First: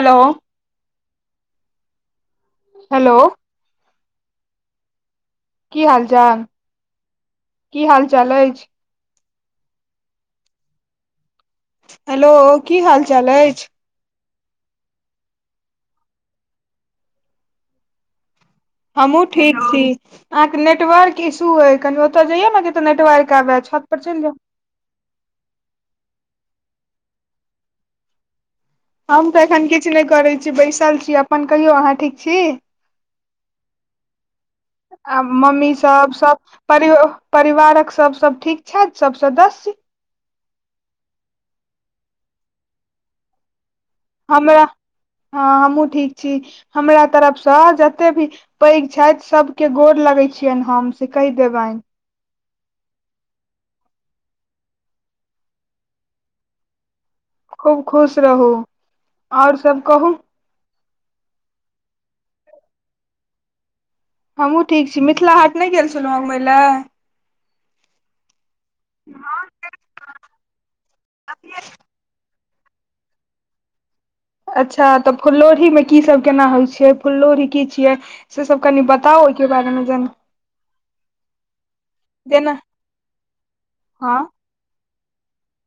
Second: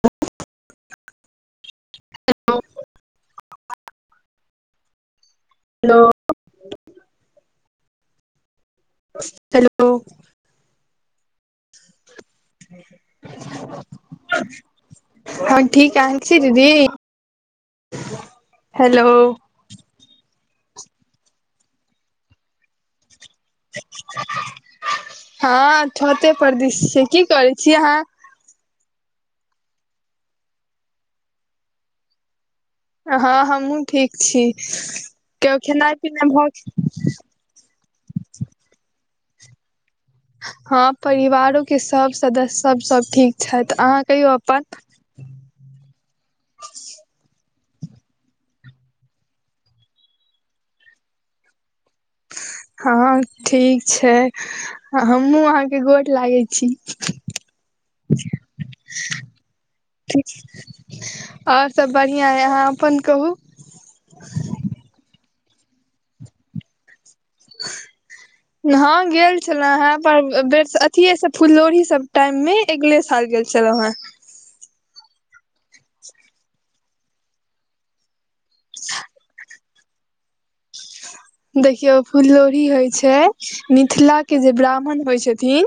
Hello. Hello. Hello. की हाल hello चाल की हाल चाल अछि। हेलो। हेलो की हाल चाल अछि। हँ ठीकआ अनछी दीदी। हेलो हमु ठीक छी अहाँके नेटवर्क इशू अई कनि ओत जइयौ न जैतय नेटवर्क क बै छत पर चैल जाउ। हँ छते परदिश छियै कि करै छी अहाँ। हम तऽ एखन किछु नै करै छीयै बैसल छी अपन कहियौ अहाँ ठीक छी। हँ हम हुँ ठीक छी आ केओ मम्मी खेनाइ सब पिनाइ सब भऽ परि गेल। परिवारक सब सब ठीक छैथ सब सदस्य। हँ परिवारो के सब सदस्य सब सब ठीक छथि अहाँ कहियौ हमरा अपन हँ हमहू ठीक छी हमरा तरफसँ जतेक भी पैघ छैथ सबके गोर लगै छियेनि हम से कहि देबैन। हँ ठीक छै हमहु अहाँके गोर लागै छी। खूब खुश रहू आओर सब कहू। आओर सब बढ़िआं अय अहाँ अपन कहू हमहू ठीक छी मिथिला हाट नै गेल छलौं हँ घुमै लए हँं गेल छलौ हें पर बेर अथी स फुलोही सब टाइम मे अगले साल गेल छलौ हेँ अच्छा तऽ फुल्लौढ़ी मे की सब केना होइ छियै फुल्लोढ़ी की छियै। से सब कनि बताउ ओईके बारेमे जन देखियौ जेना फुललोढ़ी होइ छैय हँ मिथिलाके जे ब्राह्मण होइ छथिन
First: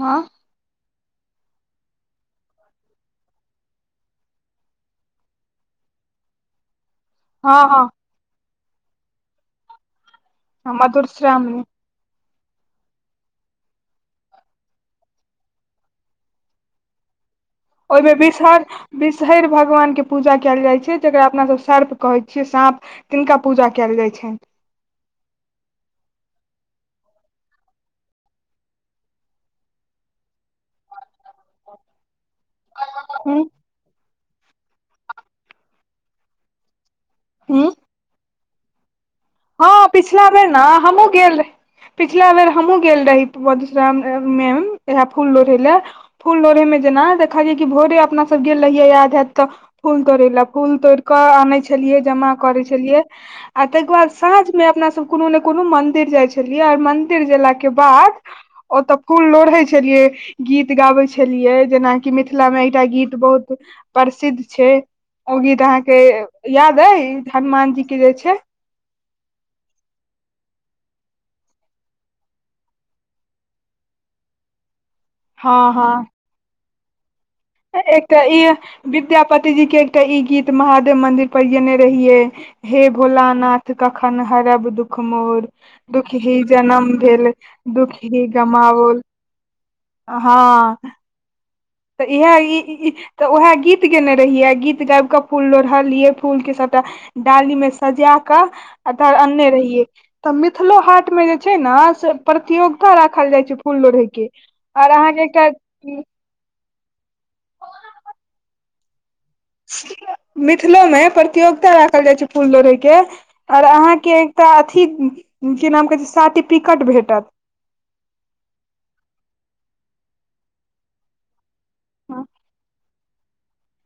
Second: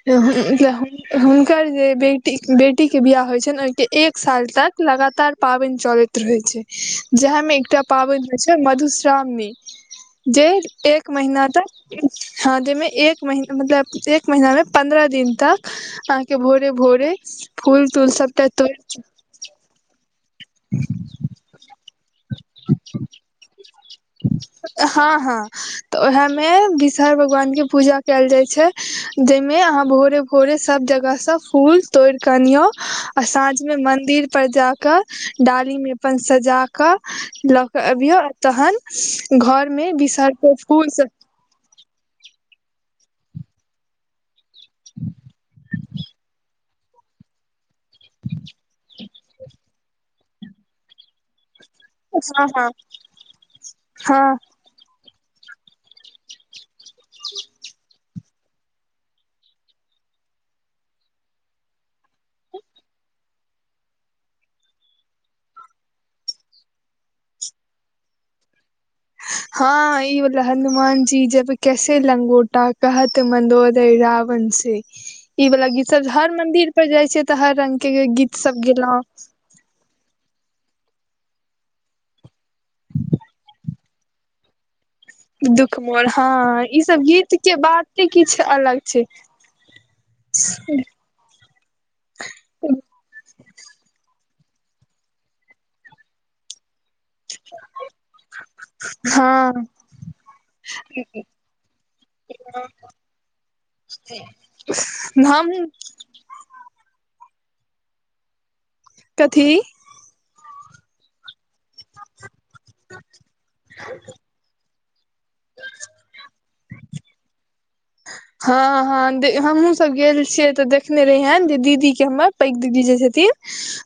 हँ [unintelligible] हुनकर जे बेटी बेटी के बियाह होय छनि ओहिके एक साल तक लगातार पाबनि चलैत रहइत छैय जएहमे हँ एकटा हँ पाबनि होइ छैय मधुश्रावणी। जे हँ एक महीना मधुश्रावणी तक हँ जाहिमे एक महीना मतलब एक महिना मे पन्द्रह दिन तक अहांके भोरे भोरे फूल तूल सबटा तोड़ छहैर भगवानके पूजा कयल जाय छैय जेकरा अपना सब सर्प कहय साँप तिनका पूजा कयल जाइ छनि। हँ हँ तऽ ओएहमे विषहर भगवानके पूजा कयल जाइत छैय जाहिमे अहाँ भोरे भोड़े सभ जगहसँ फूल तोड़ि कऽ अनियौ आ हूँ साँझमे मन्दिर पर जाकऽ डालीमे अपन सजाकऽ लऽ हूँ के अबियौ आ तहन हँ घरमे पिछला बेर बिसरक ने फूल सब हमहुँ गेल रही पिछला बेर हमहुँ गेल रहि ब मधुश्रावणी मे इहे फूल लोढ़े ले फूल लोढ़ें जेना खालए कि भोरे अपना सब गेल रहिये याद हयत त फूलोड़े ले फूलोड़िके आने छ छलियै जमा हँ करै हँ छलियै आ तैके बाद हँ सांझमे अपना सब कोनो ने कोनो मंदिर जाइ छलियै और मंदिर गेला के बाद ओतऽ फूल लोढ़ै छलियै। गीत गाबै छलियै जेनाकि मिथिलामे एकटा गीत बहुत प्रसिद्ध छैय। ओ गीत अहाँके याद अय हनुमान जी के जे छैय? हँ ई बला हनुमान जी जब कैसे लंगोटा कहत मन्दोदर रावण से ई हँ वला हँ गीत सब हर मंदिर पर जाइ छिय तऽ हर रंग के गीत सब गेलहु। पतिजीके एकटा ई गीत महादेव मंदिर पर गेने रहियै। हे भोला नाथ कखन हरब दुख दुख मोर मोर दुःख ही हँ ई जनम सब भेल गीत के दुःख बाते ही किछु अलग गमाओल। छै हँ तऽ इएह ई ईह तऽ उएह गीत गयने रहियै गीत गाबि कऽ फूल लोढ़लियै फूलके सभटा डालीमें सजाकऽ तधर अनने हँ रहियै। तऽ मिथिलो हाटमे जे छैय नऽ से प्रतियोगिता राखल जाइत छैय फूल लोढ़ैके। आऔर अहाँके एकटा हम कथी? मिथिलोमे प्रतियोगिता राखल जाइ छैय फूल लोढ़ैके। आऔर अहाँके एकटा अथी कि नाम कहे छैय सर्टिफिकेट भेटत। हँ हँ हमहूँ सब गेल छियै तऽ देखने रहियेन जे दीदी के ह हमर पैघ दीदी जे छथिन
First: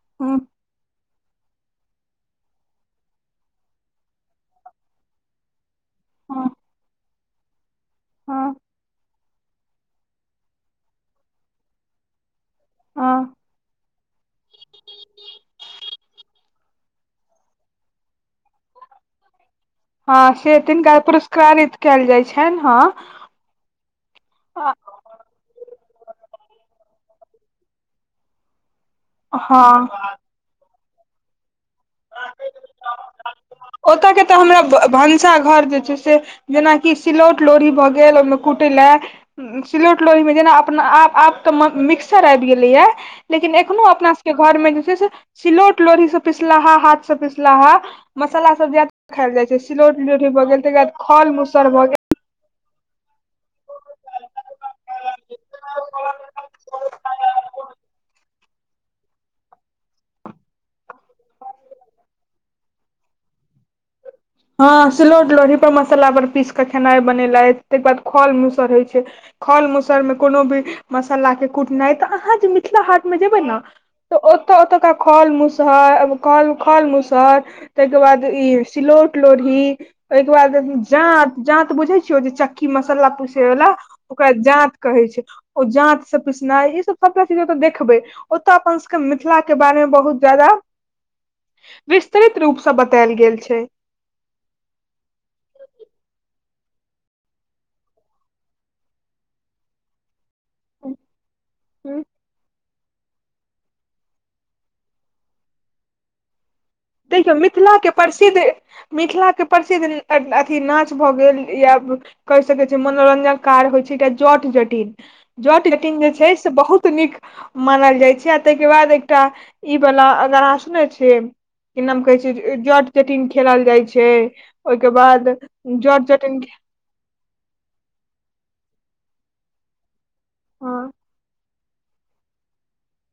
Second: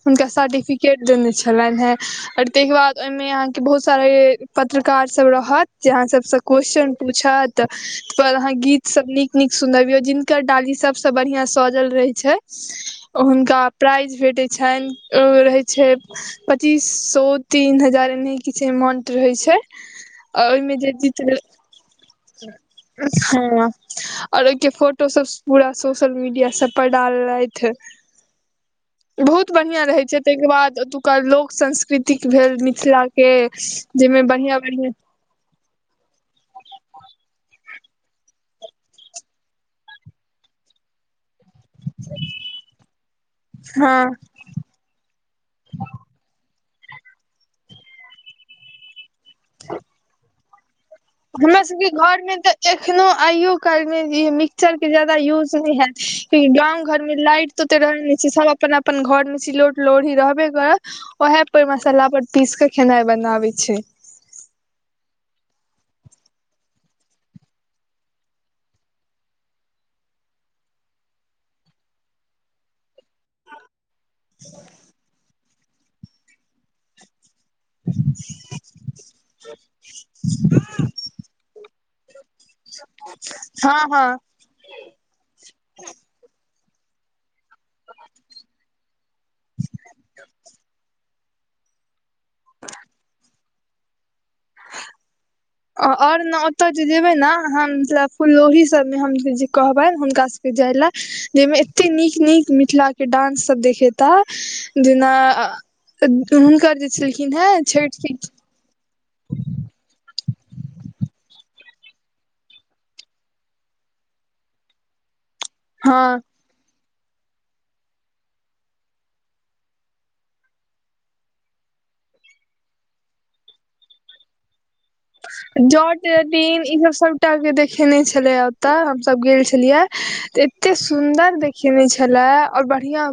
हुनका सर्टिफिकेट देने छलनि हेँ और ताहिके बाद ओहिमे अहाँके बहुत सारा पत्रकार सभ रहत जे अहाँ सबसँ क्वेश्चन पूछत पर ह अहाॅं गीत सब नीक नीक सुनबीयौ जिनकर डाली सबसॅं बढ़िया सजल रहे छैय ह ओ हुनका प्राइज भेटैत छनि ओ रहैत छैय पच्चीस सो तीन हजार एनेह किछु अमाउंट रहै छैय। हँ से तीनका पुरस्कारित कएल जाइ छैय। हँ और ओइके फोटो सब पूरा सोशल मीडिया सब पर डाल लैथ बहुत बढ़िआँ हँ रहै छैय तेंके बाद ओतुका लोक संस्कृति तिक भेल मिथिला के जाइमे तऽ हमरा बढ़िया-बढ़िया [unintelligible] घर के जे छैय से जेनाकि सिलौट लोढ़ी भऽ गेल ओहिमे कुट लऽ सिलोट लोढिमे जेना अपना आप आप मिक्सर आइब गेलैया लेकिन एखनो हँ अपना सबके घर में जे छैय से सिलोट लोढ़ी से पिसलाहा हाथ से पिसलाहा मसाला सब जा खायइल जाइ छैय सीलोट लोढी भगैल तैक बाद खल हमर मूसर भऽ गेल सबके घरमे तऽ एखनो आयो काल में मिक्सचर के जादा यूज न हैत किया गांव घर में लाइट तु त रहे नय छी सब अपन-अपन घर मे सिलोट लोढी रहबे करत ओहे पर मसल्ला पर पीस के खेनाइ बनाबे छैय हँ सिलौट लोढ़ी पर मसल्ला पर पीस के खेनाइ बनेेलैथ तैक बाद खल मूसर होइ छैय खल मूसर मे कोनो भी मसल्ला के कुटनाई तऽ अहाँ जे मिथिला हाट मे जेबै ने तऽ ओतऽ ओतोका खल मूसह खल - खल मूसर तईके बाद ई सिलौट लोढ़ी तइ कऽ बाद जांत जांत बुझे छिय ओजे चक्की मसल्ला पिसै वला हँ हँ ओकरा जांत कहै छैय ओ जांत से पिसनाई ई सब सभटा चीज ओतऽ देखबै ओतऽ अपन सबके मिथिला के बारे मे बहुत ज्यादा विस्तृित रूप से बतेल गेल छैय अओर न ओतय जे जेबै ने हाँम [unintelligible] मितलब फुल लोरही सबमे हम जे कहबेन हुनका जायले जैमे एते नीक नीक मिथिला डान्स सब देखेता जेना हुनकर जे छलखिन देखियौ हेँ मिथिला के छठि प्रसिद्ध मिथिला के प्रसिद्ध अथी नाच भऽ गेल या कहि सकैछी मनोरंजन कार होइ छैय एकटा जट जटिन जट जटिन जे हँ छैय त बहुत नीक मानल जाइ छै आ ताहिके बाद एकटा ई वाला अगर अहां सुनने छियै कि नाम कहै छै जट जटिन खेलाल जाइ छै ओइके बाद जॉट जटिन के ई सब सबटा के देखेने छले ओतए हम सब गेल छलियए त एते हँ सुंदर देख खुएने छलाह ओर बढ़िया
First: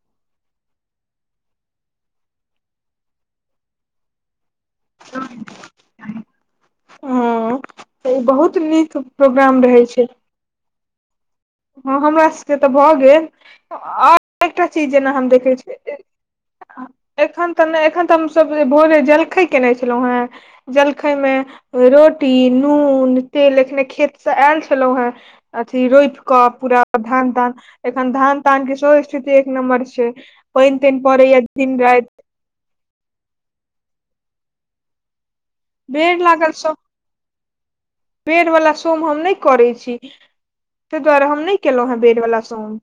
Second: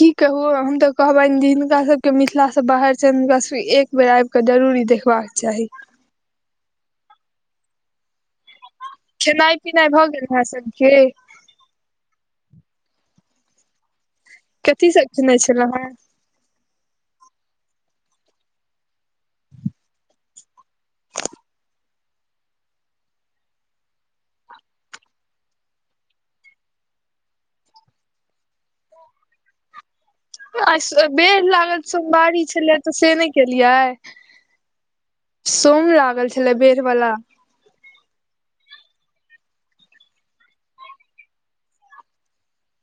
की कहु हम तऽ कहबैन [unintelligible] जे हिनका सब केऊ मिथिला से बाहर छै हुनका सब एक बेर आब के जरूरी ई देखबाक के चाही [inaudible] त ऊ बहुत नीक खेनाइ प्रोग्राम रहै पिनाइ भऽ छै गेल अहाॅं सबके हँ हमरा सभके तऽ भऽ गेल आओर एकटा कथी चीज सब जेना हम खेने देखै छलहुँ हेँ छियै एखन तऽ नय एखन तऽ हमसभ भोरे जलखै केने छलो हँ जलखै मे रोट टी नून तेल अखने खेत से आयल छलौं हँ अथी रोइप क पूरा धान तान एखन धान तान के सेहो स्थिति एक नम्बर छै पानि तानि आइ पड़ैया बैड़ दिन लागल राति सोमवारी छलै तऽ से नय केलियै सोम बेड़ लागल छलै सोम बेर वाला [inaudible] बेड़ वला सोम हम नइ करै छी तइ दुआरे हम नइ केलोंह बेड़ वला सोम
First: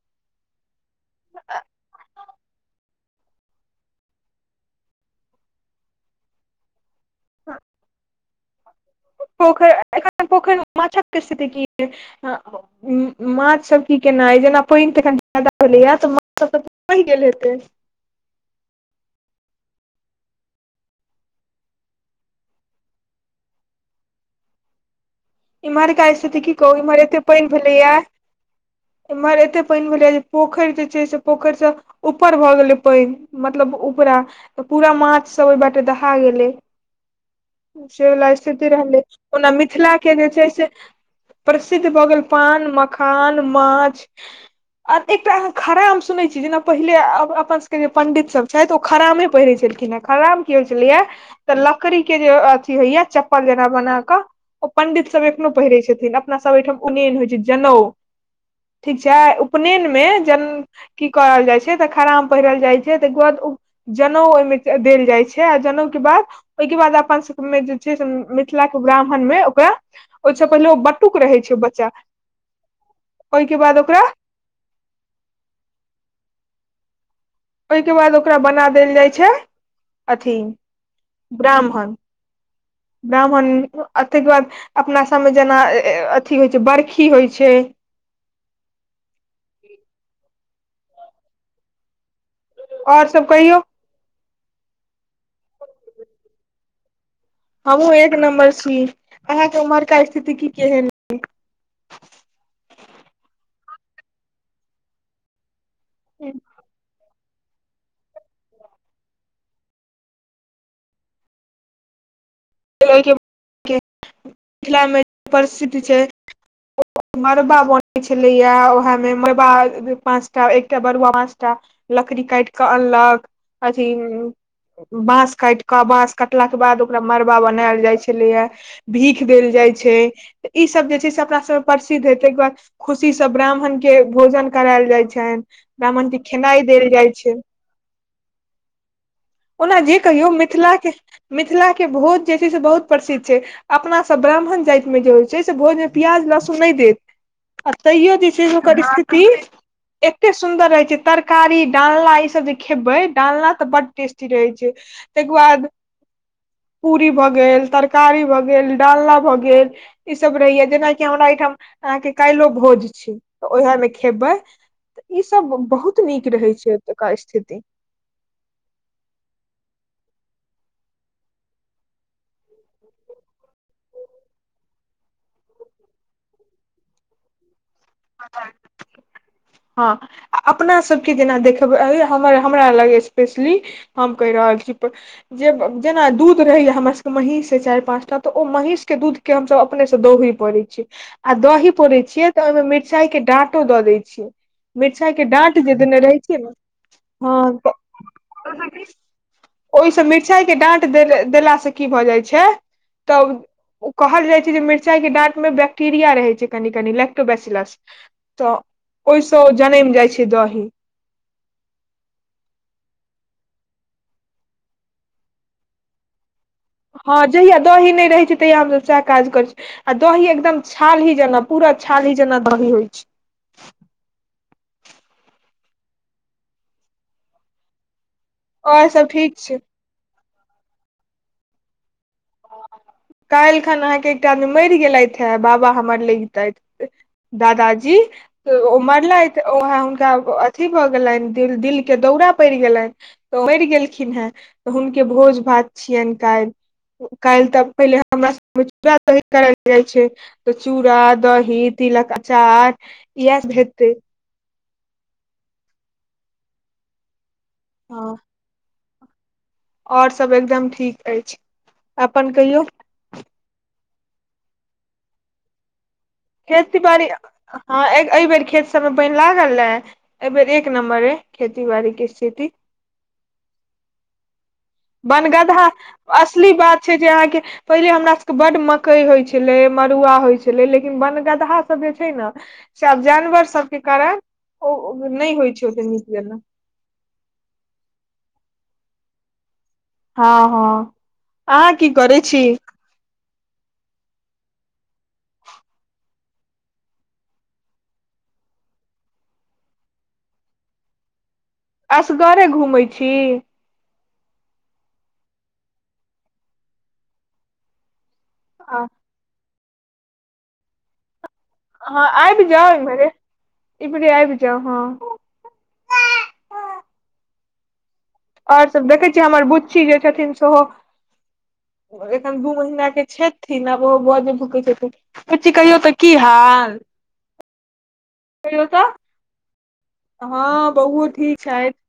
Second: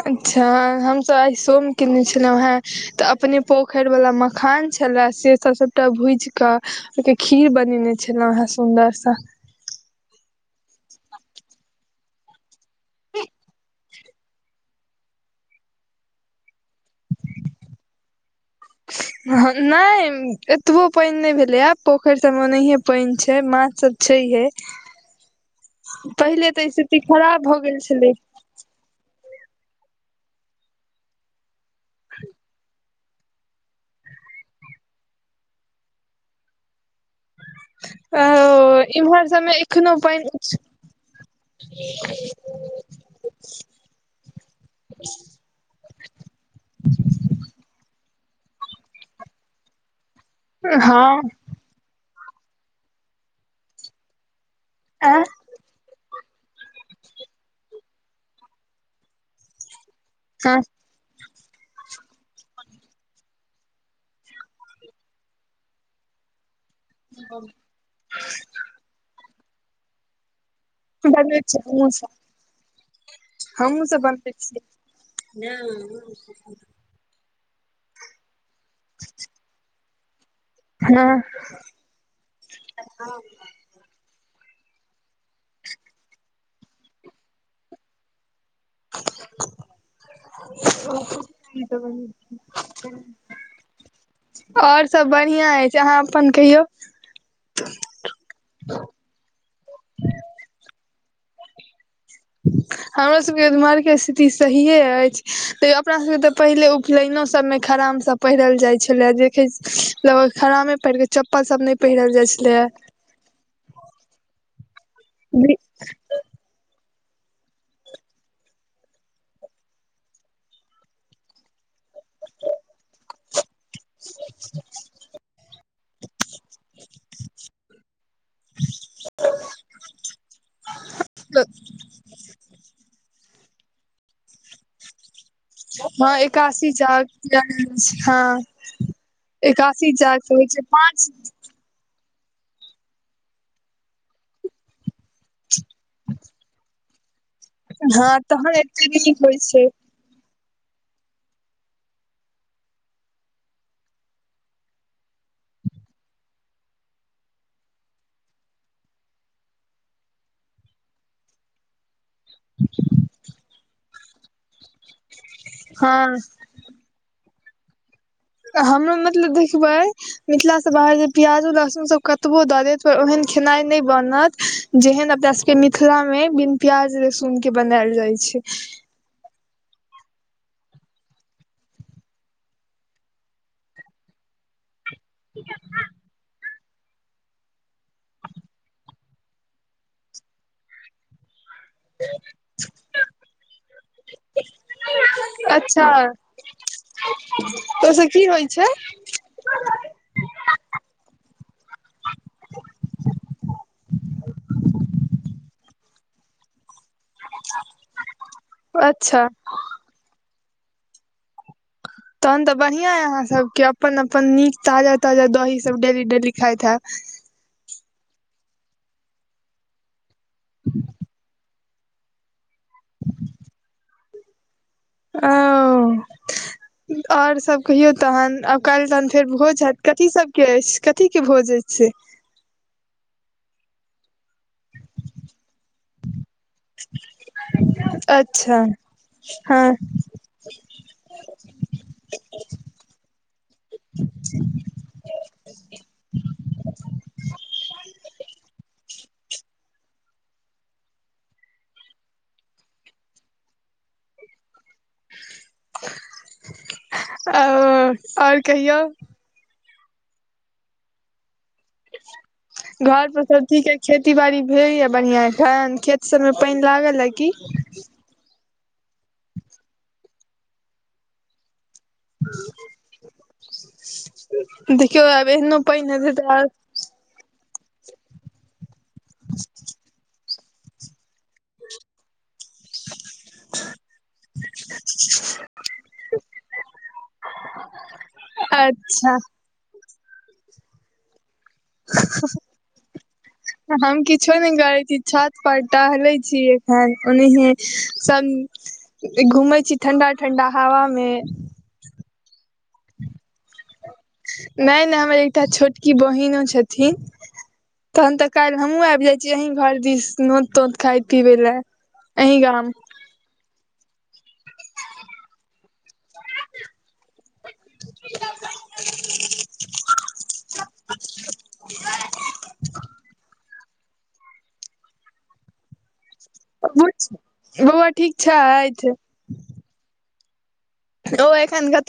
अच्छा हमसभ आइ सोम केने छलौं हें तऽ अपने पोख खैर वला मखान छला से सब सबटा भुइज क ओइके खीर बनेने छ छैलो हँ सुन्दर सँ पोखरि अखन पोखरि मे माछक स्थिति की छ माछ सब की केना ये, जेना पानि तऽ [unintelligible] हेतय। नहि एतबो पानि नहि भेलैया आब पोखरि सभमे ओनाहिए पानि छैय माछसभ छहिये। इम्हरका स्थिति की कहू इम्हर एते पानि भऽ गेल भेलैया छलै एम्हर एते पानि भेलै जे पोखरि जे छैय से पोखरि से ऊपर भऽ गेलै पानि मतलब उपरा तऽ पूरा माछ सब ओहि बाटे दहा गेलै सेवला स्थिति ओ रहलै इम्हर ओना सबमे एखनो मिथिला के जे छैय पानि से प्रसिद्ध भऽ गेल पान मखान माछ आ एकटा अहाँ खड़ेम सुने छी जेना पहिले अपन सब के जे पंडित सब छथि ओ खरामे पहिरै छलखिन हेँ खराम की होय छलयै हँ तऽ लकड़ीके जे अथी होइया चप्पल जेना बना कऽ ओ पण्डित आ सबक एखनो पहिरय छथिन अपना ओहिठाम उपनेन होई छैय जनउ ठीक‌ छैय उपनेन मे जन [unintelligible] की करल जाइ छैय तऽ खराम पहिरल जाइ छैय तऽ गोद ऊ जनउ ओहिमे देल जाइ छैय आ जनउ के बाद ओहिके बाद अपन सबमे जे छैय से मिथिला के ब्राह्मण मे ओकरा ओहिसँ पहिले बटुक रहै बनबै छैय छी बच्चा हमहुँ सब ओहिके बाद हमहुँ ओकरा [unintelligible] ओहिके बाद ओकरा बना देल जाइ छैय अथी हँ ब्राह्मण ब्राह्मण ताहिके बाद अपना सभमे जेना अथी होइ छैय बरखी होइ छैय। [inaudible] आओर सब कहियौ। आओर सब बढ़िआं अछि अहाँ अपन कहियौ। हमहुं एक नम्बर छी अहा के उम्हरका स्थिति की केहेन? हमर सबके इम्हर के स्थिति सहिये अछि तैय अपना सबके तऽ पहिले उखनेनो सबमे खराम सब पहिरल जाइ छलै जे देखै खरामे पहिर कऽ चप्पल सब नहि पहिरल जाइ छ लय मिथिलामे प्रसिद्ध छैय। मड़बा बनैत छलैए उएहमे मड़बा पाँचटा एकटा बरुआ पाँच टा। लकड़ी काट कऽ अनलक अथी बांस काट कऽ बांस काटला के बाद ओकरा मड़बा बनायल जाय छलैया भी भीख देल जाइ छैय त ई सब जे छैय से अपना सबमे प्रसिद्ध हे तहि बाद खुशी ई सब ब्राह्मणके भोजन करायल जाय छनि। ब्राह्मण हँ के खेनाइ एकासी देल जाग जाइ छै हँ। ओना एकासी जे जाग कहियौ होइ छै मिथिला के पाँच मिथिला के भोज जे छैय से बहुत प्रसिद्ध छैय अपना सब ब्राह्मण जाइत मे जे होइ छैय से भोज मे प्याज लहसुन नहि देत आ तैयो हँ जे छैय तहन से ओकर एते नीक स्थिति होइ छै एते सुन्दर रहे छैय तरकारी डालना ई सब जे खेबै डालना तऽ बड टेस्टी रहे छैय। ताहिके बाद पूरी भऽ गेल तरकारी भऽ गेल डालना भऽ गेल ई सब रहैया जेनाकि हमरा एहिठाम अहाँके काल्हि लो भोज छै त ओह मे खेबै त ई सब बहुत हँ नीक रहै छै ऐकस्थिति हमु मतलब देखबै मिथिला स बाहर जे प्याजो लहसुनसब कतबो दऽ देत ओहन खेनाइ नै बनत जेहन अपना सबके मिथिला मे बिन प्याज लहसुन के बनाएल जाइ छै हँ अपना सबके जेना देखबै हम हमरा लग एस्पेशली हम कहि रहल छी जे जेना दू दूध रहैया हमर सबके महींष अई चारि पाँच टा तऽ ओ महीष के दूध के हमसब अपने स दही पौरय छी आ दही पौरे छियै तऽ ओईमे मि मिरचाइ के डाँटो दऽ देने रहै छियै मिरचाई के डाँट जे अच्छा देने रहै छियै न हँ त ओ‌ईस कि होइ छै ओईसँ मिरचाई के डाँट देलासँ की भऽ जाइ छै त ओ कहल जाइ छै जे मिरचाई के डाँट मे बैक्टेरिया रहै छै कनि कनि लेक्टोबेसिलस तऽ अच्छा ओईसँ जनैम जाइ छै दही तहन तऽ बढ़ियां यै अहाँ सबके अपन अपन नीक ताजा ताजा दही सब डेली डेली खाइत हएब हँ जहिया दही नै रहै छै तहिया हमसब सएह काज करै छी आ दही एकदम छाली जेना पूरा छाली जेना दही होइ छै ओ आओर सब कहियो तहन आब काल्हि आओर तहन सब फेर ठीक छै भोज हएत कथी सबके अछि कथी के भोज छै काल्ह खन अहाँके एकटा आदमी मैर गेलथि हेए बाबा हमर लगितैथ दादाजी अच्छा त ओ मरलथि हँ ओहए हुनका अथी भऽ गेलनि दिल दिल के दौरा पड़ि गेलनि तऽ मरि गेलखिन हेँ तऽ हुनके भोज भात छियनि काल्ह काल्हि तऽ पहिले हमरा सबूड़ करल जाइ छै [unintelligible] तऽ चूड़ा दही तिलक अचार इएह भेतै आ ओ हँ आओर कहियौ आओर सब एकदम ठीक अछि अपन कहियौ घर पर सब ठीक यै खेती बाड़ी भेल यै बढ़िया ठन खे खेती बारी हँ ऐ एहि बेर खेत सबमे पनि लागलए एहि बेर एक नम्बर अई खेती बाड़ी के ईस्थिति [inaudible] देखियौ आब एहनो वनगदहा पानि हेतै तऽ आओर असली बात छै जे अहाँके पहिले हमरा सबके बड्ड मकई होइ छलै मड़ुआ होइ छलै लेकिन वनगदहा सब जे छै न से जानवर सबके कारण ओ नै होइ छै ओते नीक जेकां अच्छा हँ हँ आहां कि करै छी [inaudible] हम किछो नै करै छी छत पर टहलै छी एखन ओनाहीये सब घूमै छी ठंडा ठंडा हवा मे असगरे घूमै छी नै नै हमर एकटा छोटकी बहिनो छथिन तहन तऽ काल्ह हँ हमु आबि जाइ छी अहीं घर दिस नोत तोत खाय पिबै लए हँ आईब अहीं गाम जाउ इम्हरे इम्हरे आईब जाउ हँ आओर सब देखै छियै हमर बुच्छी जे छथिन सेहो एखन दू महिना के छैथ। बिना बौवा के बाजे भुकै छथि बुची कहियो त। की हाल बौआ ठीक कहियो तऽ छथि हँ बाउओ ओ ठीक छैथ। एखन कतऽ